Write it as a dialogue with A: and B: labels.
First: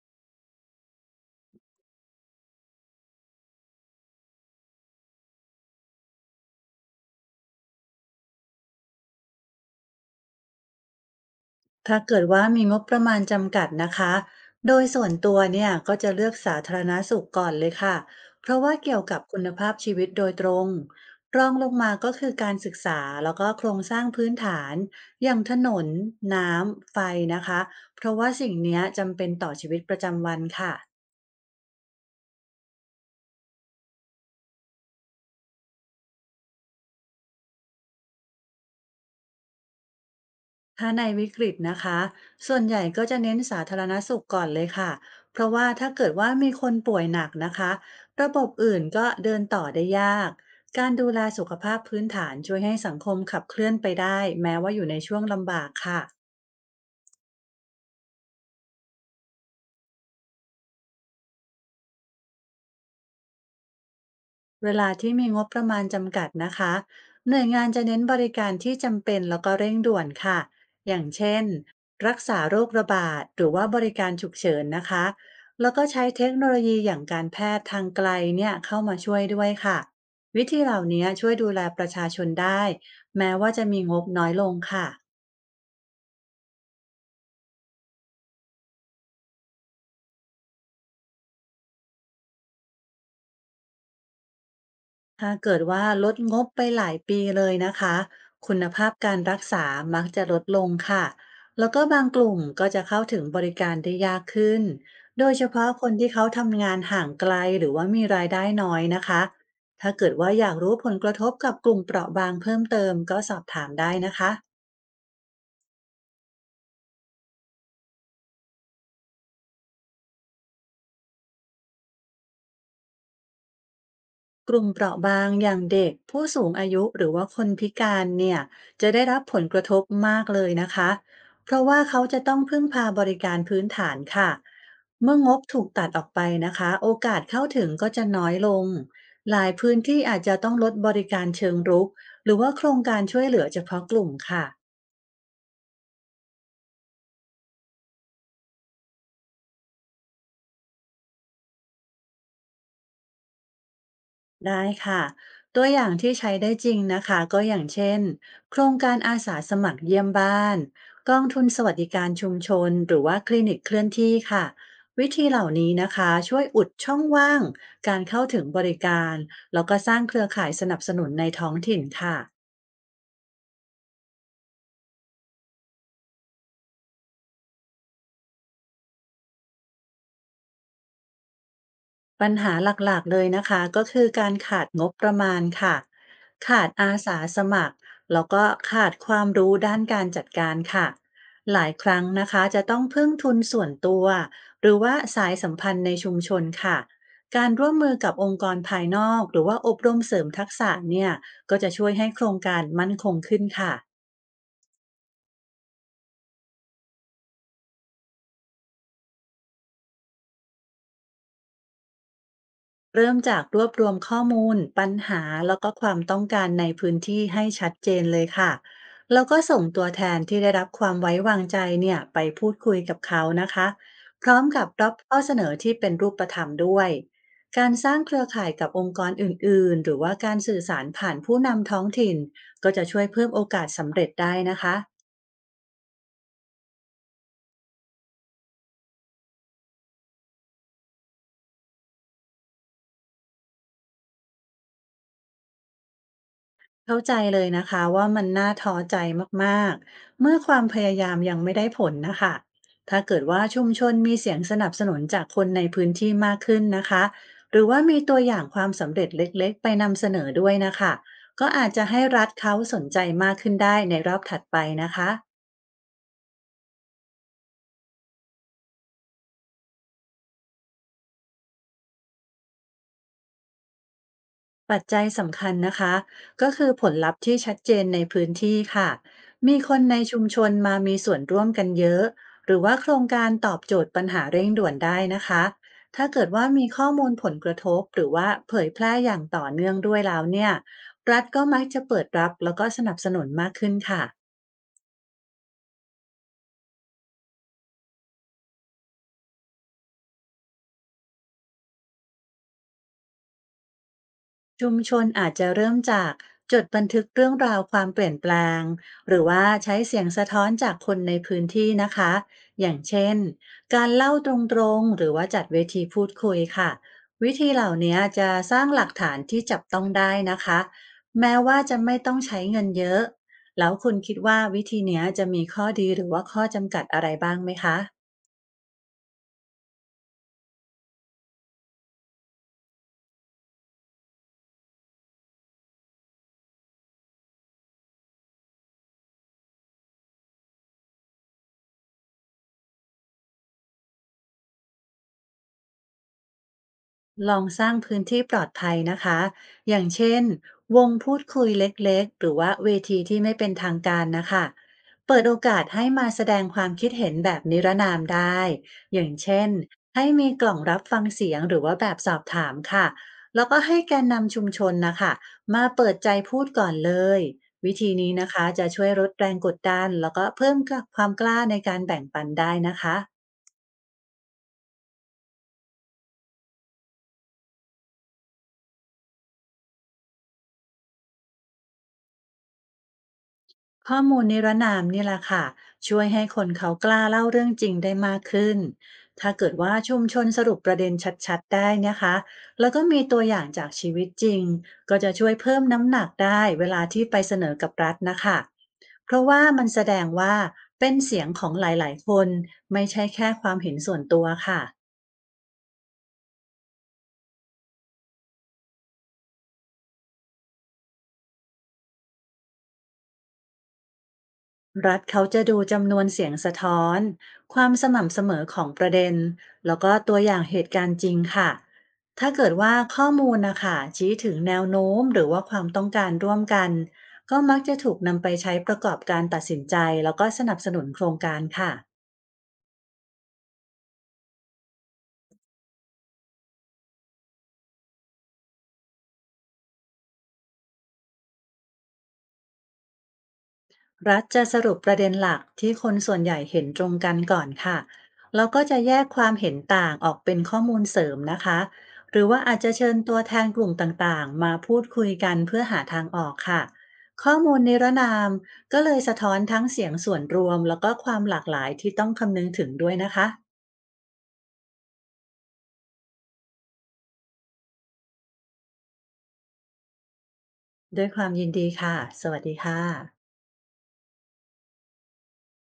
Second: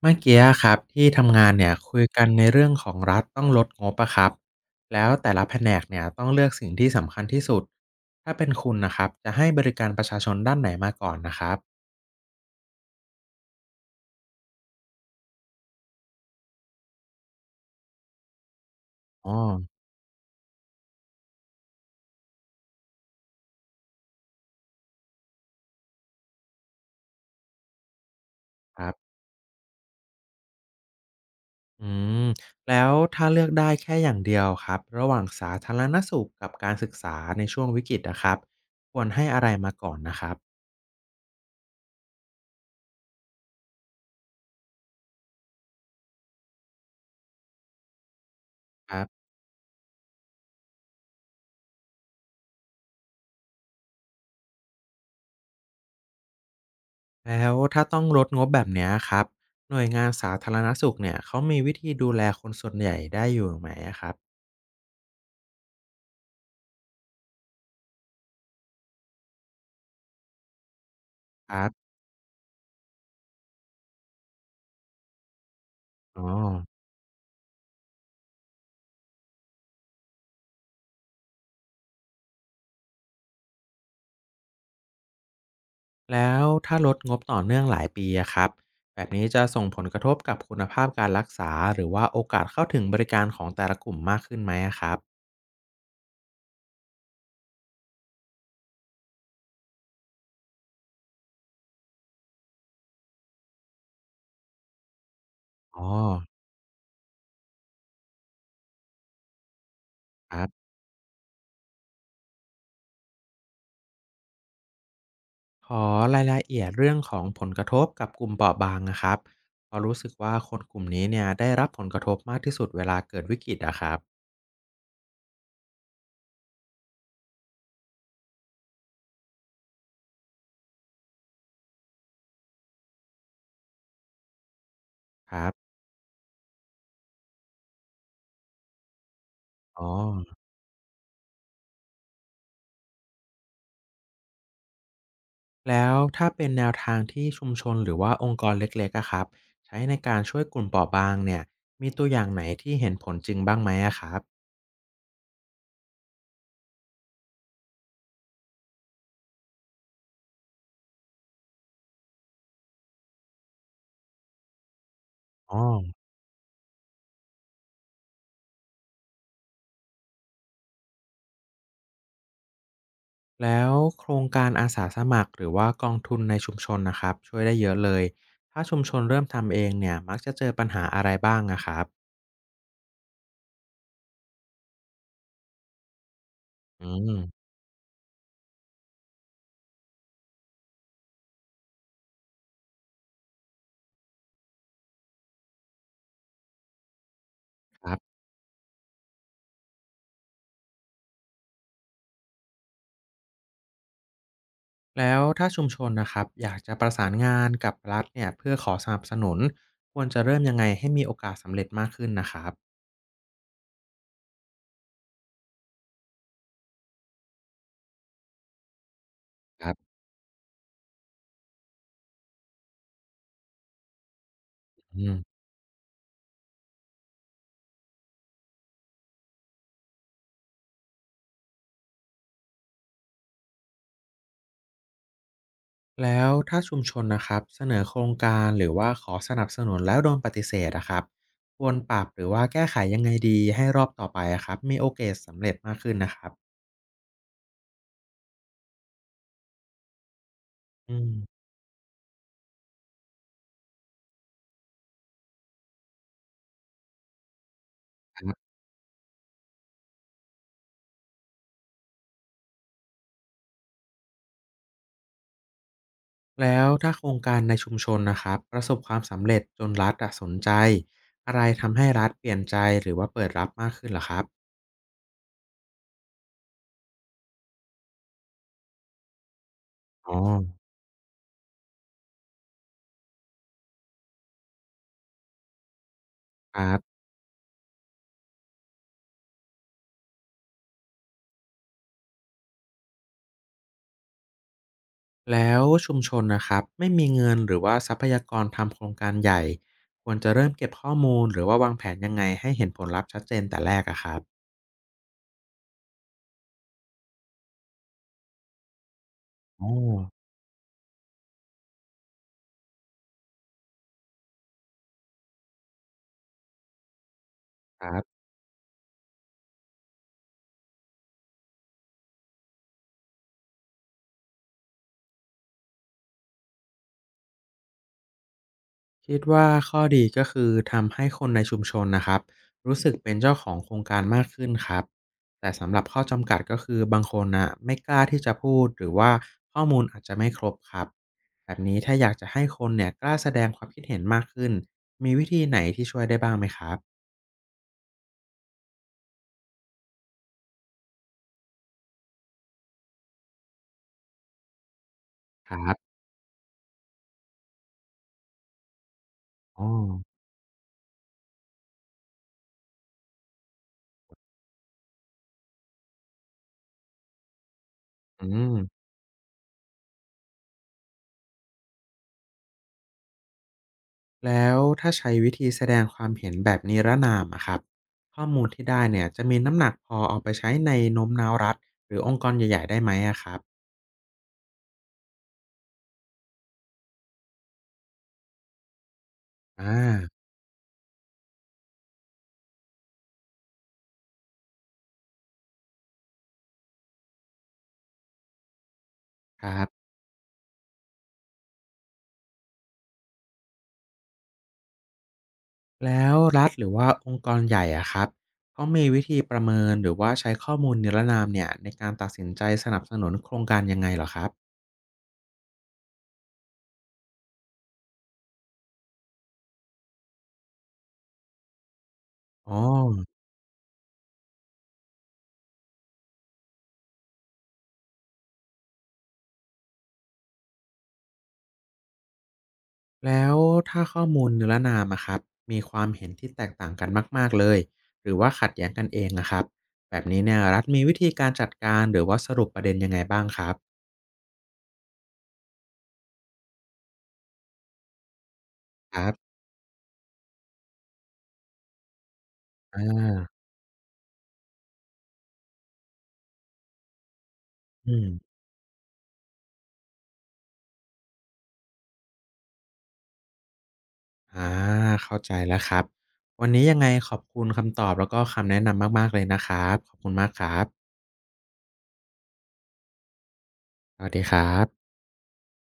A: เมื่อกี้อะครับที่ทำงานเนี่ยคุยกันในเรื่องของรัฐต้องลดงบอะครับแล้วแต่ละแผนกเนี่ยต้องเลือกสิ่งที่สำคัญที่สุดถ้าเป็นคุณนะครับจะให้บริการประชาชนด้านไหนมาก่อนนะครับ
B: ถ้าเกิดว่ามีงบประมาณจำกัดนะคะ โดยส่วนตัวเนี่ยก็จะเลือกสาธารณสุขก่อนเลยค่ะ เพราะว่าเกี่ยวกับ
A: อ๋อ
B: คุณภาพชีวิตโดยตรง รองลงมาก็คือการศึกษาแล้วก็โครงสร้างพื้นฐานอย่างถนนน้ำไฟนะคะ เพราะว่าสิ่งเนี้
A: ค
B: ย
A: รับ
B: จำเป็นต่อชีวิตประจำวันค่ะ
A: อืมแล้วถ้าเลือกได้แค่อย่างเดียวครับระหว่างสาธารณสุขกับการศึกษาในช่วงวิกฤตนะครับควรให้อะไรมาก่อนนะครับ
B: ถ้าในวิกฤตนะคะ ส่วนใหญ่ก็จะเน้นสาธารณสุขก่อนเลยค่ะ เพราะว่าถ้าเกิดว่ามีคนป่วยหนักนะคะ ระบบอื่น
A: ครั
B: ก็
A: บ
B: เดินต่อได้ยาก การดูแลสุขภาพพื้นฐานช่วยให้สังคมขับเคลื่อนไปได้แม้ว่าอยู่ในช่วงลำบากค่ะ
A: แล้วถ้าต้องลดงบแบบเนี้ยครับหน่วยงานสาธารณสุขเนี่ยเขามีวิธีดูแลคนส่วนใหญ่ได้อยู่ไหมอะครั
B: เวลาที่มีงบประมาณจำกัดนะคะหน่วยงานจะเน้นบริการที่จำเป็นแล้วก็เร่งด่วนค่ะอย่างเช่น
A: บ
B: รักษาโรคระบาดหรือว่าบริการฉุกเฉินนะคะแล้วก็ใช้
A: อ๋
B: เท
A: อ
B: คโนโลยีอย่างการแพทย์ทางไกลเนี่ยเข้ามาช่วยด้วยค่ะวิธีเหล่านี้ช่วยดูแลประชาชนได้แม้ว่าจะมีงบน้อยลงค่ะ
A: แล้วถ้าลดงบต่อเนื่องหลายปีอะครับแบบนี้จะส่งผลกระทบกับคุณภาพการรักษาหรือว่าโอกาสเข้าถึงบริการของแต่ละกลุ่มมากขึ้นไหมอะครับ
B: ถ้าเกิดว่าลดงบไปหลายปีเลยนะคะคุณภาพการรักษามักจะลดลงค่ะแล้วก็บางกลุ่มก็จะเข้าถึงบริการได้ยากขึ้นโดยเฉพาะค
A: อ๋อ
B: นที่เขาทำงานห่างไกลหรือว่ามีรายได้น้อยนะคะถ้าเกิดว่า
A: ค
B: อ
A: รั
B: ยาก
A: บ
B: รู้ผลกระทบกับกลุ่มเปราะบางเพิ่มเติมก็สอบถามได้นะคะ
A: ขอรายละเอียดเรื่องของผลกระทบกับกลุ่มเปราะบางนะครับเพราะรู้สึกว่าคนกลุ่มนี้เนี่ยได้รับผลกระทบมากที่สุดเวลาเกิดวิกฤตอะครับ
B: กลุ่มเปราะบางอย่างเด็กผู้สูงอายุหรือว่าคนพิการเนี่ยจะได้รับผลกระทบมากเลยนะคะเพราะว่าเขาจะต้องพึ่งพาบริการพื้นฐานค่ะเมื่อง
A: ค
B: บ
A: รั
B: ถูก
A: บ
B: ตัดออกไปนะคะโอกาสเข้าถึงก็จะน้อยลงหลายพื้น
A: อ๋
B: ที่อาจจะ
A: อ
B: ต้องลดบริการเชิงรุกหรือว่าโครงการช่วยเหลือเฉพาะกลุ่มค่ะ
A: แล้วถ้าเป็นแนวทางที่ชุมชนหรือว่าองค์กรเล็กๆอะครับใช้ในการช่วยกลุ่มเปราะบางเนี่ยมีตัวอย่างไหนที่เห็นผลจริงบ้างไหมอะครับ
B: ได้ค่ะตัวอย่างที่ใช้ได้จริงนะคะก็อย่างเช่นโครงการอาสาสมัครเยี่ยมบ้านกองทุนสวัสดิการชุมชนหรือว่าคลินิกเคลื่อนที่ค่ะวิธีเหล่า
A: อ๋อ
B: นี้นะคะช่วยอุดช่องว่างการเข้าถึงบริการแล้วก็สร้างเครือข่ายสนับสนุนในท้องถิ่นค่ะ
A: แล้วโครงการอาสาสมัครหรือว่ากองทุนในชุมชนนะครับช่วยได้เยอะเลยถ้าชุมชนเริ่มทำเองเนี่ยมักจะเจอปัญหาอะไรบ้างอะครับ
B: ปัญหาหลักๆเลยนะคะก็คือการขาดงบประมาณค่ะขาด
A: อื
B: อา
A: ม
B: สาสมัครแล้วก็ขาดความรู้ด้านการจัดการค่ะหลายครั้งนะคะจะต้องพึ่งทุนส่วนตัวหรือว่าสายสัมพันธ์ในชุมชนค่ะการร่วม
A: ค
B: มือ
A: รั
B: กับ
A: บ
B: องค์กรภายนอกหรือว่าอบรมเสริมทักษะเนี่ยก็จะช่วยให้โครงการมั่นคงขึ้นค่ะ
A: แล้วถ้าชุมชนนะครับอยากจะประสานงานกับรัฐเนี่ยเพื่อขอสนับสนุนควรจะเริ่มยังไงให้มีโอกาสสำเร็จมากขึ้นนะครับ
B: เริ่มจากรวบรวมข้อมูลปัญหาแล้วก็ความต้องการในพื้นที่ให้ชัดเจนเลยค่ะแล้วก็ส่ง
A: ครั
B: ตัว
A: บ
B: แทนที่ได้รับความไว้วางใจเนี่ยไปพูดคุยกับเขานะคะพร้อมกับรับ
A: อื
B: ข้
A: ม
B: อเสนอที่เป็นรูปธรรมด้วยการสร้างเครือข่ายกับองค์กรอื่นๆหรือว่าการสื่อสารผ่านผู้นำท้องถิ่นก็จะช่วยเพิ่มโอกาสสำเร็จได้นะคะ
A: แล้วถ้าชุมชนนะครับเสนอโครงการหรือว่าขอสนับสนุนแล้วโดนปฏิเสธนะครับควรปรับหรือว่าแก้ไขยังไงดีให้รอบต่อไปอะครับมีโอกาสสำเร็จมากขึ้นนะครับ
B: เข้าใจเลยนะคะว่ามันน่าท้อใจมากๆเมื่อความพ
A: อื
B: ยา
A: ม
B: ยามยังไม่ได้ผลนะคะถ้าเกิดว่าชุมชนมีเสียงสนับสนุนจากคนในพื้นที่มากขึ้นนะคะหรือว่ามีตัว
A: ค
B: อ
A: รั
B: ย่าง
A: บ
B: ความสำเร็จเล็กๆไปนำเสนอด้วยนะคะก็อาจจะให้รัฐเขาสนใจมากขึ้นได้ในรอบถัดไปนะคะ
A: แล้วถ้าโครงการในชุมชนนะครับประสบความสำเร็จจนรัฐอะสนใจอะไรทำให้รัฐเปลี่ยนใจหรือว่าเปิดรับมากขึ้นเหรอครับ
B: ปัจจัยสำคัญนะคะก็คือผลลัพธ์ที่ชัดเจนในพื้นที่ค่ะมีคนใน
A: อ๋อ
B: ชุมชนมามีส่วนร่วมกันเยอะหรือว่าโครงการตอบโจทย์ปัญหาเร่งด่วนได้นะคะถ้าเกิดว่า
A: ค
B: มี
A: รั
B: ข้อ
A: บ
B: มูลผลกระทบหรือว่าเผยแพร่อย่างต่อเนื่องด้วยแล้วเนี่ยรัฐก็มักจะเปิดรับแล้วก็สนับสนุนมากขึ้นค่ะ
A: แล้วชุมชนนะครับไม่มีเงินหรือว่าทรัพยากรทำโครงการใหญ่ควรจะเริ่มเก็บข้อมูลหรือว่าวางแผนยังไงให้เห็นผลลัพธ์ชัดเจนแต่แรกอะครับ
B: ชุมชนอาจจะเริ่มจากจดบันทึกเรื่องราวความเปลี่ยนแปลงหรือว่า
A: อ๋อ
B: ใช้เสียงสะท้อนจากคนในพื้นที่นะคะอย่างเช่นการเล่าตรงๆหรือว่าจัดเวทีพูดคุยค่ะวิธีเหล่า
A: ค
B: นี้
A: รับ
B: จะสร้างหลักฐานที่จับต้องได้นะคะแม้ว่าจะไม่ต้องใช้เงินเยอะแล้วคุณคิดว่าวิธีเนี้ยจะมีข้อดีหรือว่าข้อจำกัดอะไรบ้างไหมคะ
A: คิดว่าข้อดีก็คือทำให้คนในชุมชนนะครับรู้สึกเป็นเจ้าของโครงการมากขึ้นครับแต่สำหรับข้อจำกัดก็คือบางคนนะไม่กล้าที่จะพูดหรือว่าข้อมูลอาจจะไม่ครบครับแบบนี้ถ้าอยากจะให้คนเนี่ยกล้าแสดงความคิดเห็นมากขึ้นมีวิธีไหนที่ช่วยได้บ้างไหมครับ
B: ลองสร้างพื้นที่ปลอดภัยนะคะอย่างเช่นวงพูดคุยเล็กๆหรือว่าเวทีที่ไม่เป็นทางการนะคะเปิดโอ
A: ค
B: กาส
A: รั
B: ให้
A: บ
B: มาแสดงความคิดเห็นแบบนิรนามได้ อย่างเช่น
A: อ๋อ
B: ให้มีกล่องรับฟังเสียงหรือว่าแบบสอบถามค่ะแล้วก็ให้แกนนำชุมชนนะคะมาเปิดใจพูดก่อนเลย วิธีนี้
A: อื
B: นะคะ
A: ม
B: จะช่วยลดแรงกดดันแล้วก็เพิ่มความกล้าในการแบ่งปันได้นะคะ
A: แล้วถ้าใช้วิธีแสดงความเห็นแบบนิรนามอะครับข้อมูลที่ได้เนี่ยจะมีน้ำหนักพอเอาไปใช้ในโน้มน้าวรัฐหรือองค์กรใหญ่ๆได้ไหมอะครับ
B: ข้อมูลนิรนามนี่แหละค่ะช่วยให้คนเขากล้าเล่าเรื่องจริงได้มากขึ้นถ้าเกิดว่าชุม
A: อา
B: ชนสรุปประเด็นชัดๆได้นะคะแล้วก็มีตัวอย่างจากชีวิตจริงก็จะช่วยเพิ่มน้ำหนักได้เวลาที่ไปเสนอกับรัฐนะคะเพราะว่า
A: ค
B: มั
A: รั
B: นแส
A: บ
B: ดงว่าเป็นเสียงของหลายๆคนไม่ใช่แค่ความเห็นส่วนตัวค่ะ
A: แล้วรัฐหรือว่าองค์กรใหญ่อะครับเขามีวิธีประเมินหรือว่าใช้ข้อมูลนิรนามเนี่ยในการตัดสินใจสนับสนุนโครงการยังไงเหรอครับ
B: รัฐเขาจะดูจำนวนเสียงสะท้อนความสม่ำเสมอของประเด็นแล้วก็ตัวอย่างเหตุการณ์จริงค่ะถ้าเกิด
A: อ๋อ
B: ว่าข้อมูลนะคะชี้ถึงแนวโน้มหรือว่าความต้องการร่วมกันก็มักจะถูกนำไปใช้ประกอบการตัดสินใจแล้วก็สนับสนุนโครงการค่ะ
A: แล้วถ้าข้อมูลนิรนามอะครับมีความเห็นที่แตกต่างกันมากๆเลยหรือว่าขัดแย้งกันเองอะครับแบบนี้เนี่ยรัฐมีวิธีการจัดการหรือว่าสรุปประเด็นยังไงบ้างครับ
B: รัฐจะสรุปประเด็นหลักที่คนส่วนใหญ่เห็นตรงกันก่อนค่ะแล้วก็จะแย
A: ค
B: ก
A: รั
B: ความ
A: บ
B: เห็นต่างออกเป็นข้อมูลเสริมนะคะ หรือว่าอาจจะ
A: อ
B: เชิญตัว
A: า
B: แทนกลุ่มต่างๆมาพูดคุยกันเพื่อหาทางออกค่ะ ข้อมูลนิร
A: อืม
B: นามก็เลยสะท้อนทั้งเสียงส่วนรวมแล้วก็ความหลากหลายที่ต้องคำนึงถึงด้วยนะคะ
A: อาเข้าใจแล้วครับวันนี้ยังไงขอบคุณคำตอบแล้วก็คำแนะนำมากๆเลยนะครับขอบคุณมากครับ
B: ด้วยความยินดีค่ะ สวัสดีค่ะ
A: สวัสดีครับ